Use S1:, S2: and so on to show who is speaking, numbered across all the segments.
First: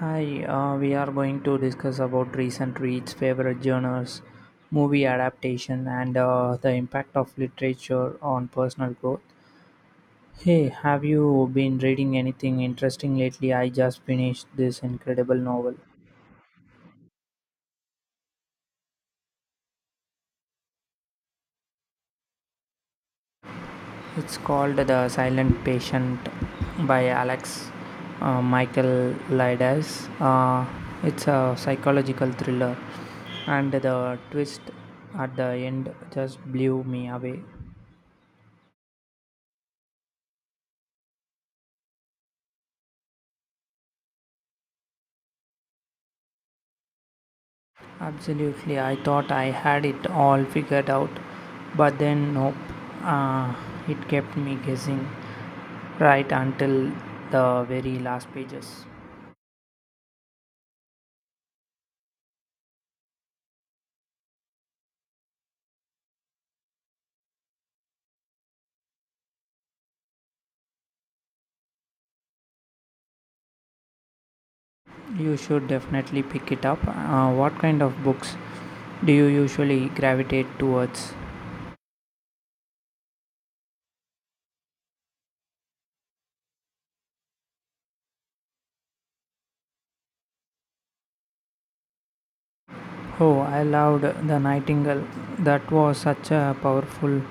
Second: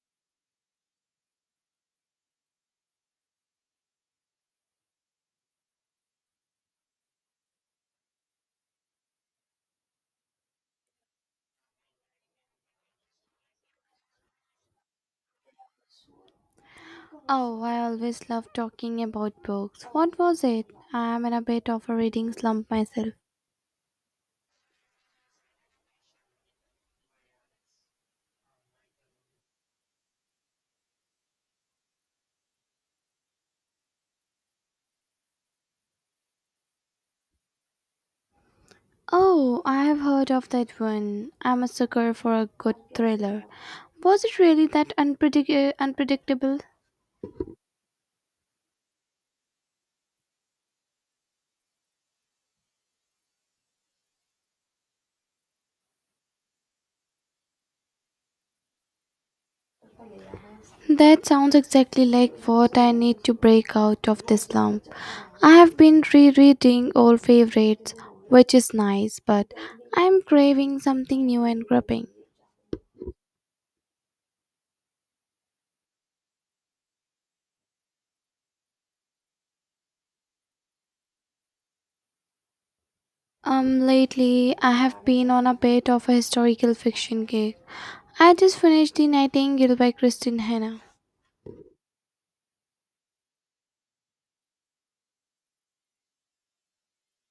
S1: Hi, we are going to discuss about recent reads, favorite genres, movie adaptation, and the impact of literature on personal growth. Hey, have you been reading anything interesting lately? I just finished this incredible novel.
S2: Oh, I always love talking about books. What was it? I'm in a bit of a reading slump myself.
S1: It's called The Silent Patient by Alex Michael Lides. It's a psychological thriller, and the twist at the end just blew me away.
S2: Oh, I have heard of that one. I'm a sucker for a good thriller. Was it really that unpredictable?
S1: Absolutely, I thought I had it all figured out, but then nope. Uh, it kept me guessing right until the very last pages.
S2: That sounds exactly like what I need to break out of this slump. I have been rereading old favorites, which is nice, but I'm craving something new and gripping.
S1: You should definitely pick it up. What kind of books do you usually gravitate towards?
S2: Lately I have been on a bit of a historical fiction kick. I just finished The Nightingale by Christine Hanna.
S1: Oh, I loved The Nightingale. That was such a powerful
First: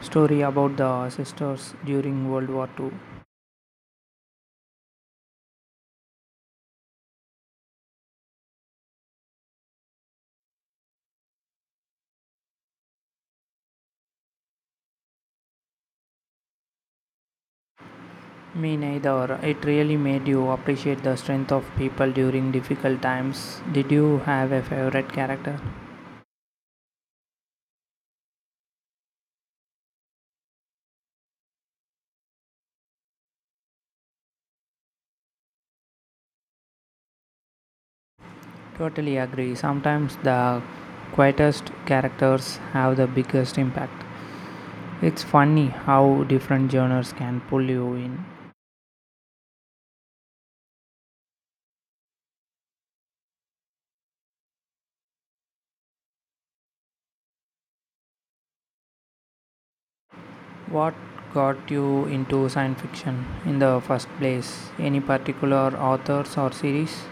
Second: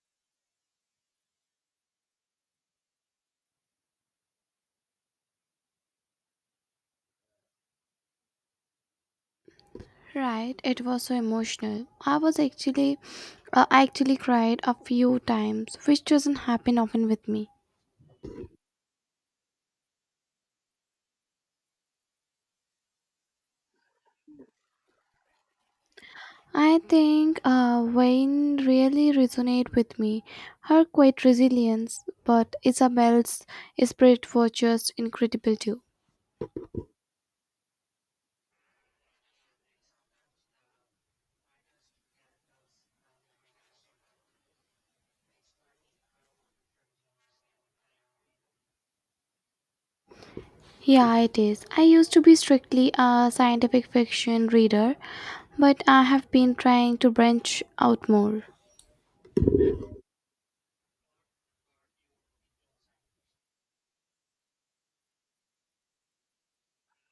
S1: story about the sisters during World War II.
S2: Right, it was so emotional. I actually cried a few times, which doesn't happen often with me.
S1: Me neither. It really made you appreciate the strength of people during difficult times. Did you have a favorite character?
S2: I think Wayne really resonate with me. Her quiet resilience, but Isabel's spirit was just incredible too.
S1: Totally agree. Sometimes the quietest characters have the biggest impact. It's funny how different genres can pull you in.
S2: Yeah, it is. I used to be strictly a scientific fiction reader, but I have been trying to branch out more.
S1: What got you into science fiction in the first place? Any particular authors or series?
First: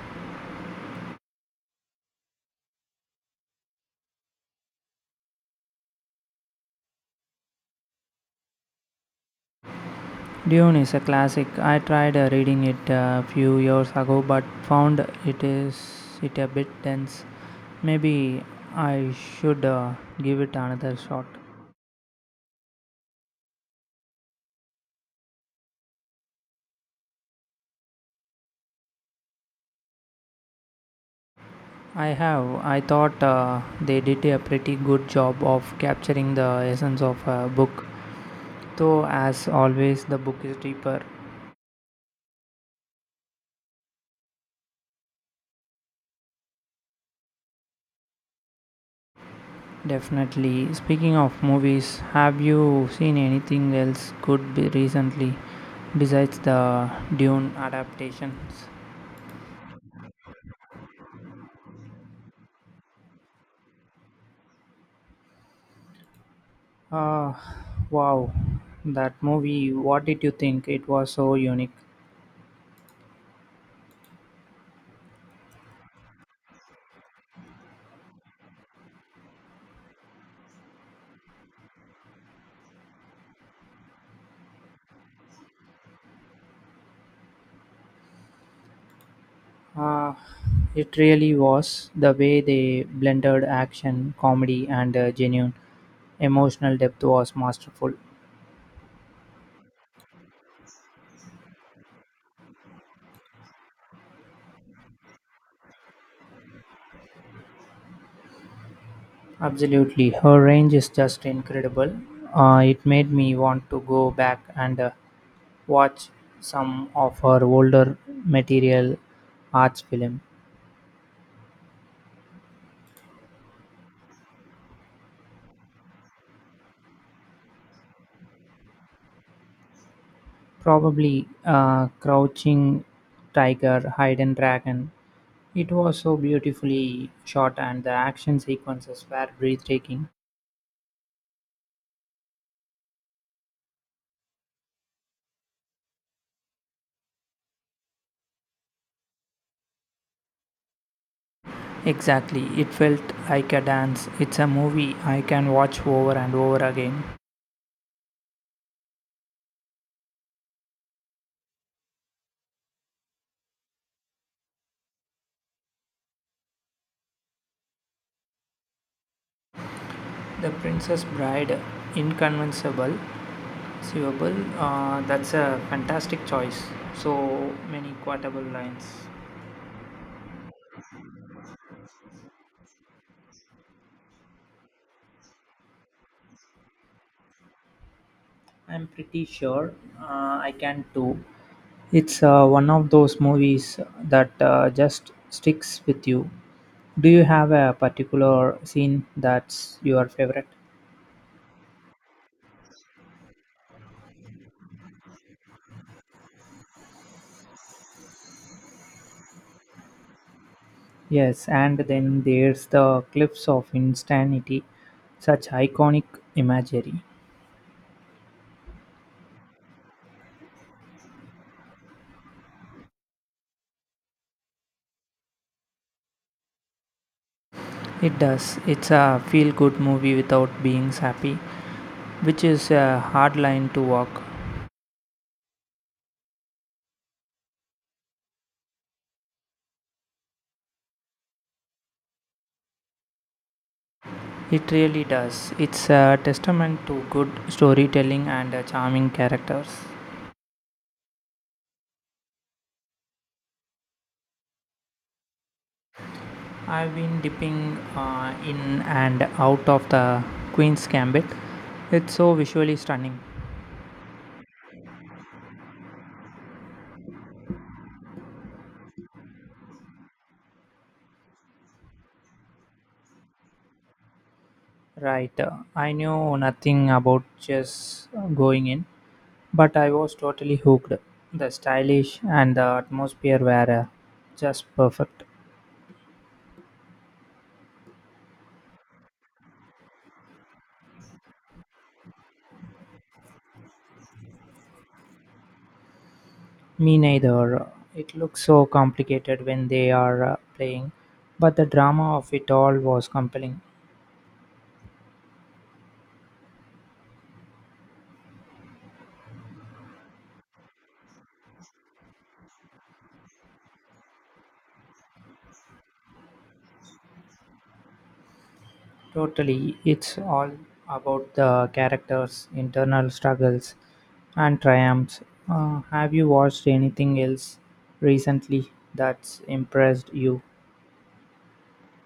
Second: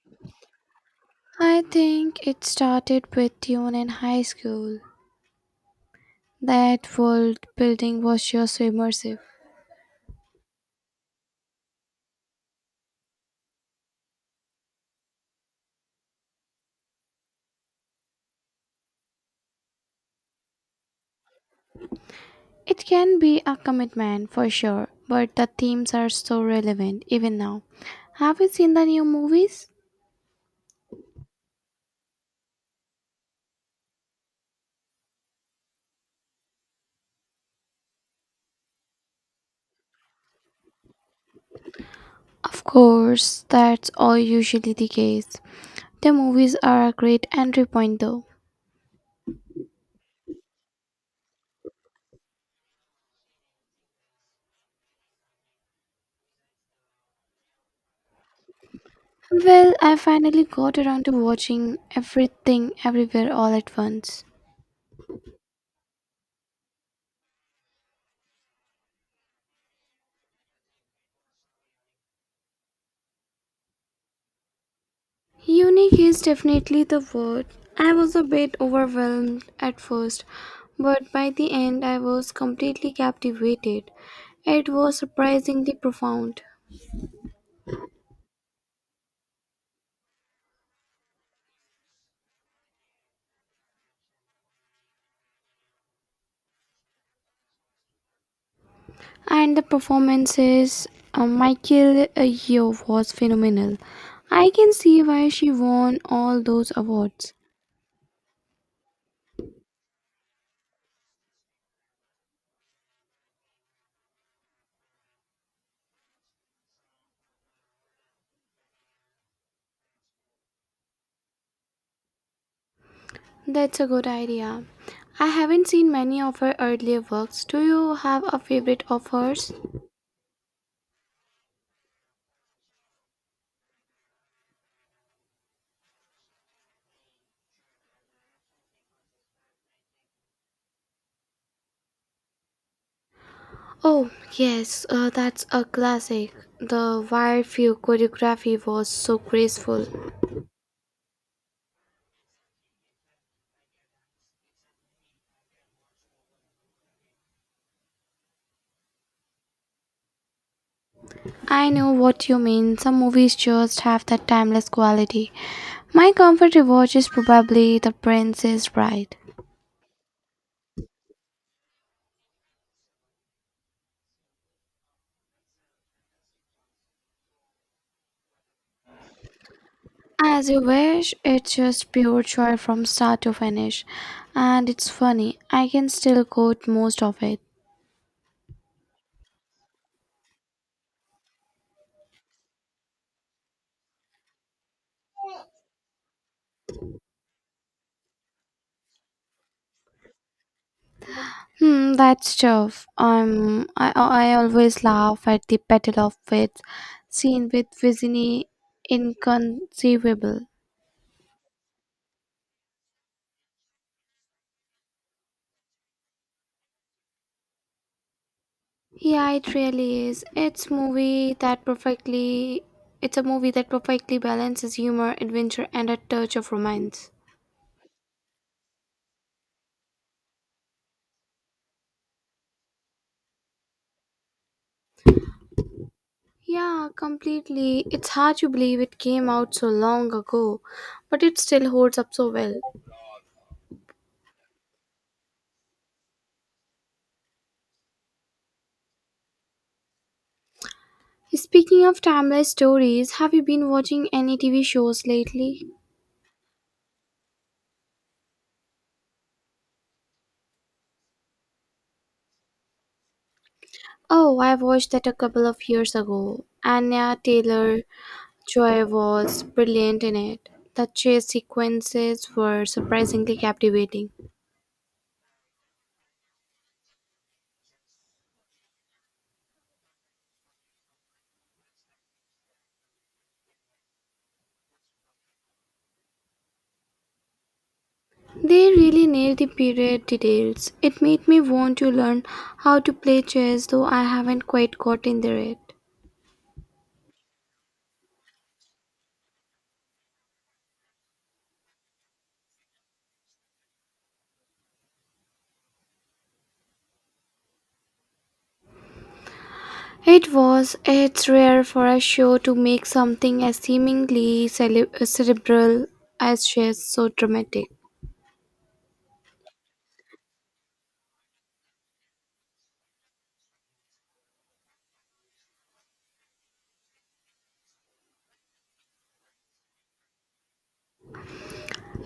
S2: I think it started with tune in high school. That world building was just so immersive.
S1: Dune is a classic. I tried reading it a few years ago but found it is it a bit dense. Maybe I should give it another shot.
S2: It can be a commitment for sure, but the themes are so relevant even now. Have you seen the new movies?
S1: I have. I thought they did a pretty good job of capturing the essence of a book. Though as always the book is deeper.
S2: Of course, that's all usually the case. The movies are a great entry point though.
S1: Definitely. Speaking of movies, have you seen anything else good be recently besides the Dune adaptations?
S2: Well, I finally got around to watching everything everywhere all at once.
S1: Uh, wow, that movie, what did you think? It was so unique.
S2: Unique is definitely the word. I was a bit overwhelmed at first, but by the end I was completely captivated. It was surprisingly profound.
S1: Uh, it really was, the way they blended action, comedy, and genuine emotional depth was masterful.
S2: And the performances, Michael Yeoh was phenomenal. I can see why she won all those awards.
S1: Absolutely, her range is just incredible. It made me want to go back and watch some of her older material arts film.
S2: That's a good idea. I haven't seen many of her earlier works. Do you have a favorite of hers?
S1: Probably Crouching Tiger, Hidden Dragon. It was so beautifully shot and the action sequences were breathtaking.
S2: Oh, yes, that's a classic. The wire view choreography was so graceful.
S1: Exactly, it felt like a dance. It's a movie I can watch over and over again.
S2: I know what you mean. Some movies just have that timeless quality. My comfort rewatch is probably The Princess Bride.
S1: The Princess Bride, inconceivable, Sievable, that's a fantastic choice. So many quotable lines.
S2: As you wish, it's just pure joy from start to finish. And it's funny, I can still quote most of it.
S1: I'm pretty sure uh, I can too. It's one of those movies that just sticks with you. Do you have a particular scene that's your favorite?
S2: Hmm, that's tough. I always laugh at the Battle of Wits scene with Vizini inconceivable.
S1: Yes, and then there's the cliffs of insanity, such iconic imagery.
S2: Yeah, it really is. It's a movie that perfectly balances humor, adventure and a touch of romance.
S1: It does. It's a feel good movie without being sappy, which is a hard line to walk.
S2: Yeah, completely. It's hard to believe it came out so long ago, but it still holds up so well.
S1: It really does. It's a testament to good storytelling and charming characters.
S2: Speaking of timeless stories, have you been watching any TV shows lately?
S1: I've been dipping in and out of the Queen's Gambit. It's so visually stunning.
S2: Oh, I watched that a couple of years ago. Anya Taylor Joy was brilliant in it. The chase sequences were surprisingly captivating.
S1: Right. I knew nothing about chess going in, but I was totally hooked. The stylish and the atmosphere were just perfect.
S2: They really nailed the period details. It made me want to learn how to play chess, though I haven't quite gotten there yet.
S1: Me neither. It looks so complicated when they are playing, but the drama of it all was compelling.
S2: It was. It's rare for a show to make something as seemingly cerebral as chess so dramatic.
S1: Totally, it's all about the characters' internal struggles and triumphs. Have you watched anything else recently that's impressed you?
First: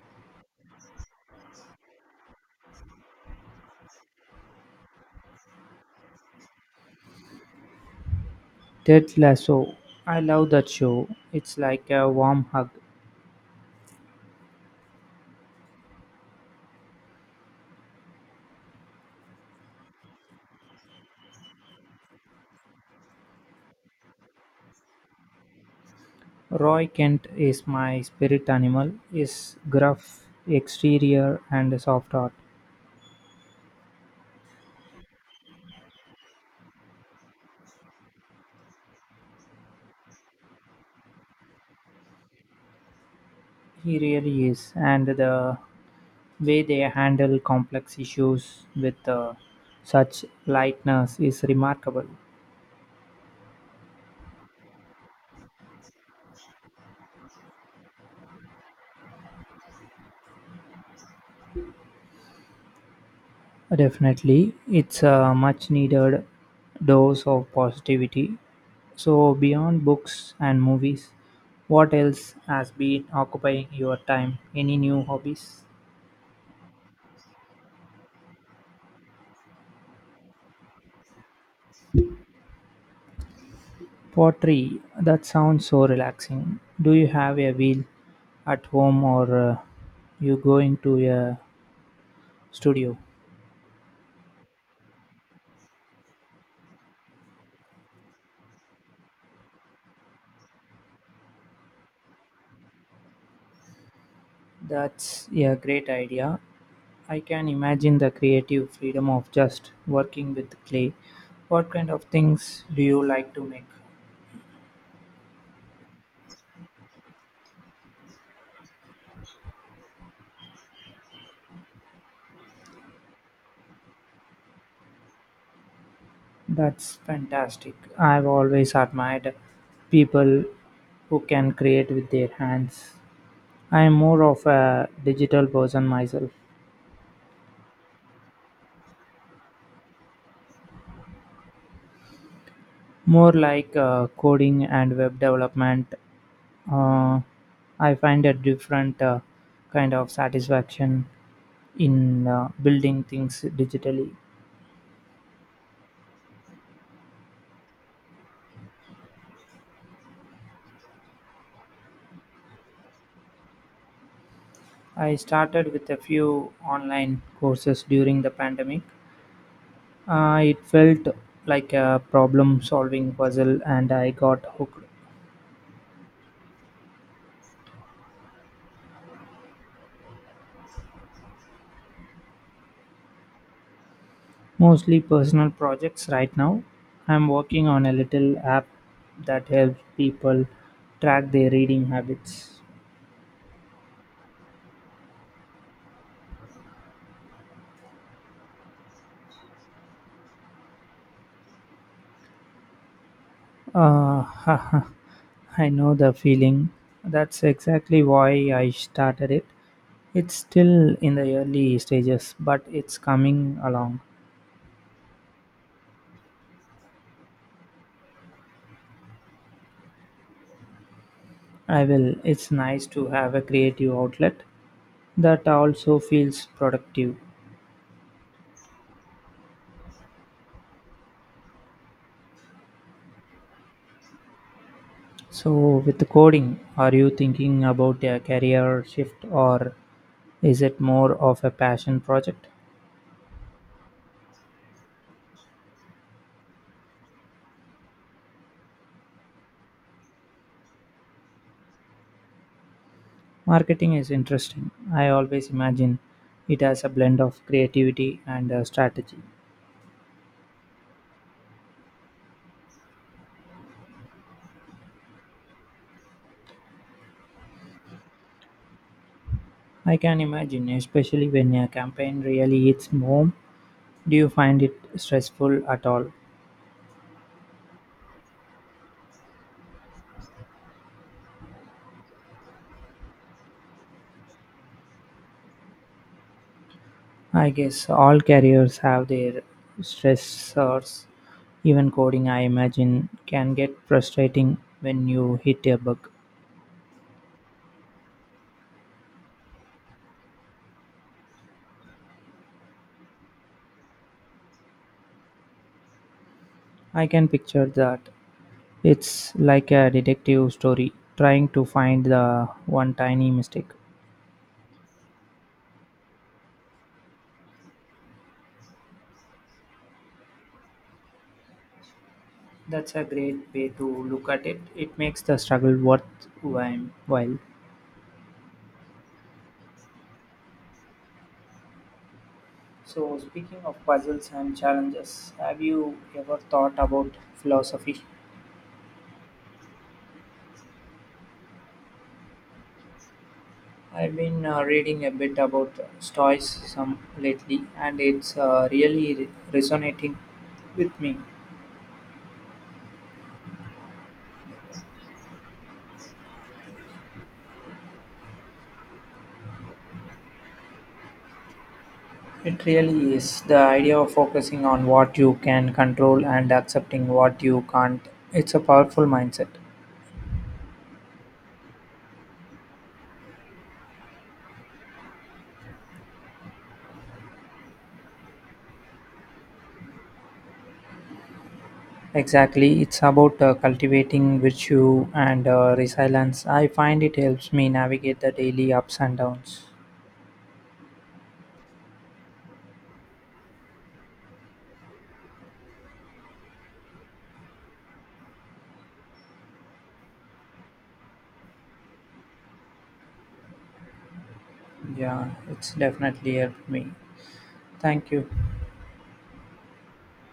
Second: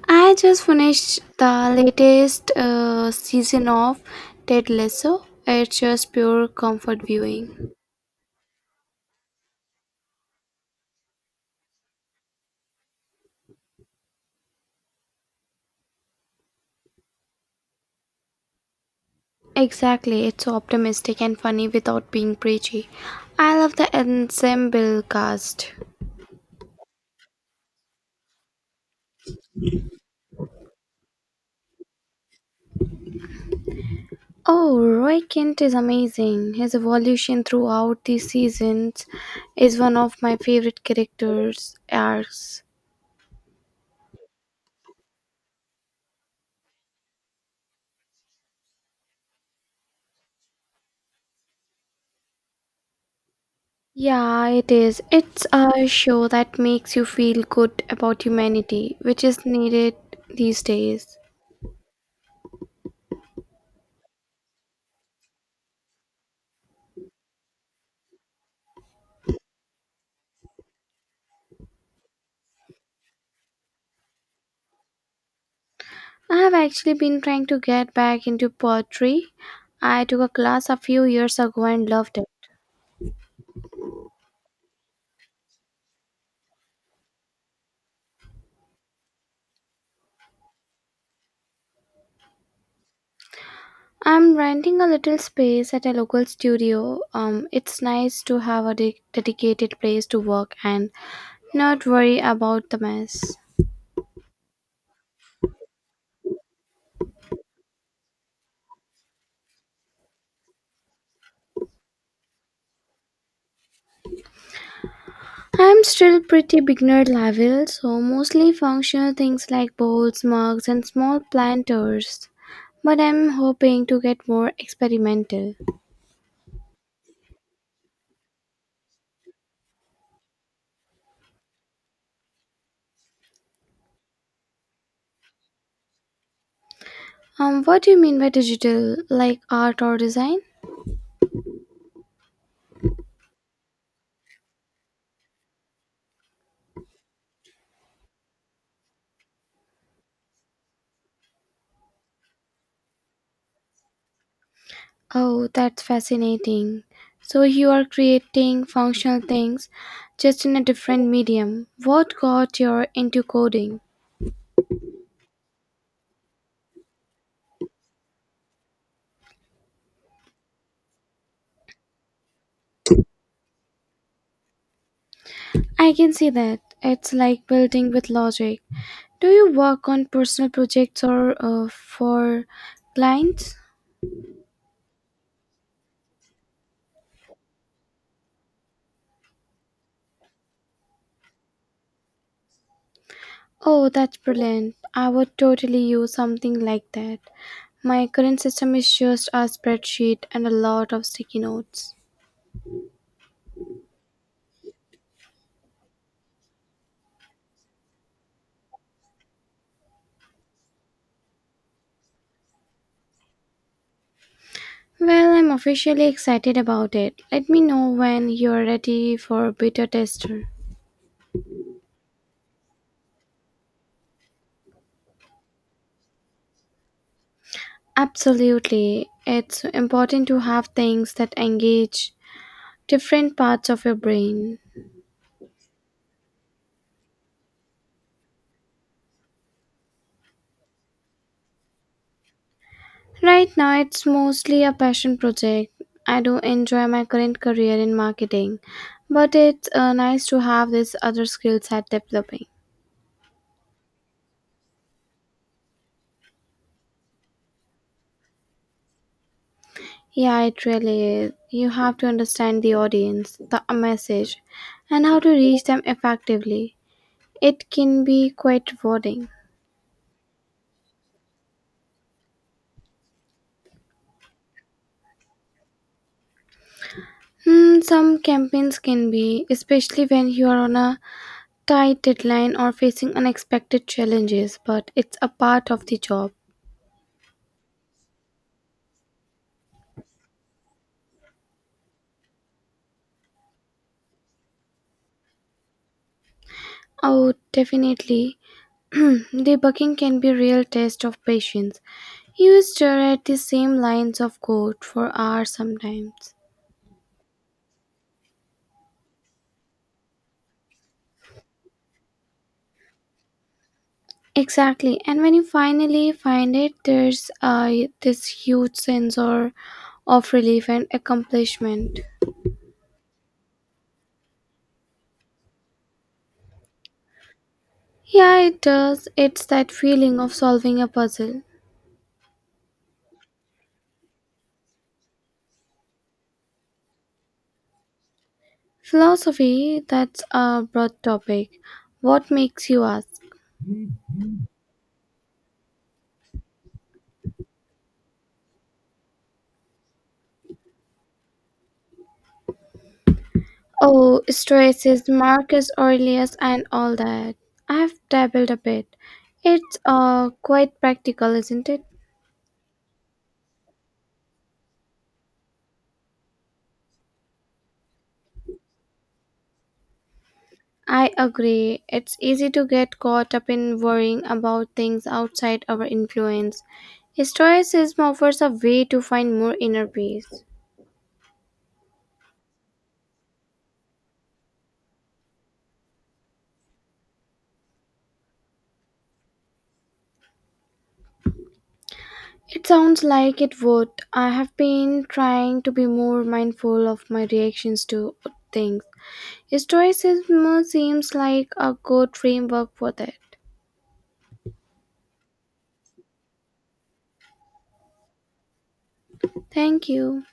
S2: I just finished the latest season of Ted Lasso. It's just pure comfort viewing.
S1: Ted Lasso. I love that show. It's like a warm hug.
S2: Exactly, it's so optimistic and funny without being preachy. I love the ensemble cast.
S1: Roy Kent is my spirit animal. His gruff exterior and soft heart.
S2: Oh, Roy Kent is amazing. His evolution throughout the seasons is one of my favorite characters arcs.
S1: He really is. And the way they handle complex issues with such lightness is remarkable.
S2: Yeah, it is. It's a show that makes you feel good about humanity, which is needed these days.
S1: Definitely, it's a much needed dose of positivity. So, beyond books and movies, what else has been occupying your time? Any new hobbies?
S2: I have actually been trying to get back into poetry. I took a class a few years ago and loved it.
S1: Pottery, that sounds so relaxing. Do you have a wheel at home, or you going to a studio?
S2: I'm renting a little space at a local studio. It's nice to have a dedicated place to work and not worry about the mess.
S1: That's a great idea. I can imagine the creative freedom of just working with clay. What kind of things do you like to make?
S2: I'm still pretty beginner level, so mostly functional things like bowls, mugs, and small planters. But I'm hoping to get more experimental.
S1: That's fantastic. I've always admired people who can create with their hands. I am more of a digital person myself,
S2: What do you mean by digital? Like art or design?
S1: more like coding and web development. Uh, I find a different kind of satisfaction in building things digitally.
S2: Oh, that's fascinating. So you are creating functional things just in a different medium. What got you into coding?
S1: I started with a few online courses during the pandemic. It felt like a problem solving puzzle, and I got hooked.
S2: I can see that. It's like building with logic. Do you work on personal projects or for clients?
S1: Mostly personal projects right now. I'm working on a little app that helps people track their reading habits.
S2: Oh, that's brilliant. I would totally use something like that. My current system is just a spreadsheet and a lot of sticky notes.
S1: Uh, I know the feeling. That's exactly why I started it. It's still in the early stages, but it's coming along.
S2: Well, I'm officially excited about it. Let me know when you're ready for beta tester.
S1: I will. It's nice to have a creative outlet that also feels productive.
S2: Absolutely. It's important to have things that engage different parts of your brain.
S1: So, with the coding, are you thinking about a career shift, or is it more of a passion project?
S2: Right now, it's mostly a passion project. I do enjoy my current career in marketing, but it's nice to have this other skill set developing.
S1: Marketing is interesting. I always imagine it as a blend of creativity and strategy.
S2: Yeah, it really is. You have to understand the audience, the message, and how to reach them effectively. It can be quite rewarding.
S1: I can imagine, especially when a campaign really hits home. Do you find it stressful at all?
S2: Hmm, some campaigns can be, especially when you are on a tight deadline or facing unexpected challenges, but it's a part of the job.
S1: I guess all careers have their stressors. Even coding, I imagine, can get frustrating when you hit a bug.
S2: Oh, definitely. Debugging can be a real test of patience. You stare at the same lines of code for hours sometimes.
S1: I can picture that. It's like a detective story, trying to find the one tiny mistake.
S2: Exactly, and when you finally find it, there's this huge of relief and accomplishment.
S1: That's a great way to look at it. It makes the struggle worthwhile.
S2: Yeah, it does. It's that feeling of solving a puzzle.
S1: So, speaking of puzzles and challenges, have you ever thought about philosophy?
S2: Philosophy, that's a broad topic. What makes you ask?
S1: I've been reading a bit about Stoicism lately, and it's really resonating with me.
S2: Oh, Strauss's Marcus Aurelius and all that. I've dabbled a bit. It's quite practical, isn't it?
S1: It really is. The idea of focusing on what you can control and accepting what you can't, it's a powerful mindset.
S2: I agree. It's easy to get caught up in worrying about things outside our influence. Stoicism offers a way to find more inner peace.
S1: Exactly. It's about cultivating virtue and resilience. I find it helps me navigate the daily ups and downs.
S2: It sounds like it would. I have been trying to be more mindful of my reactions to things. Stoicism seems like a good framework for that.
S1: Yeah, it's definitely helped me. Thank you.
S2: Thank you.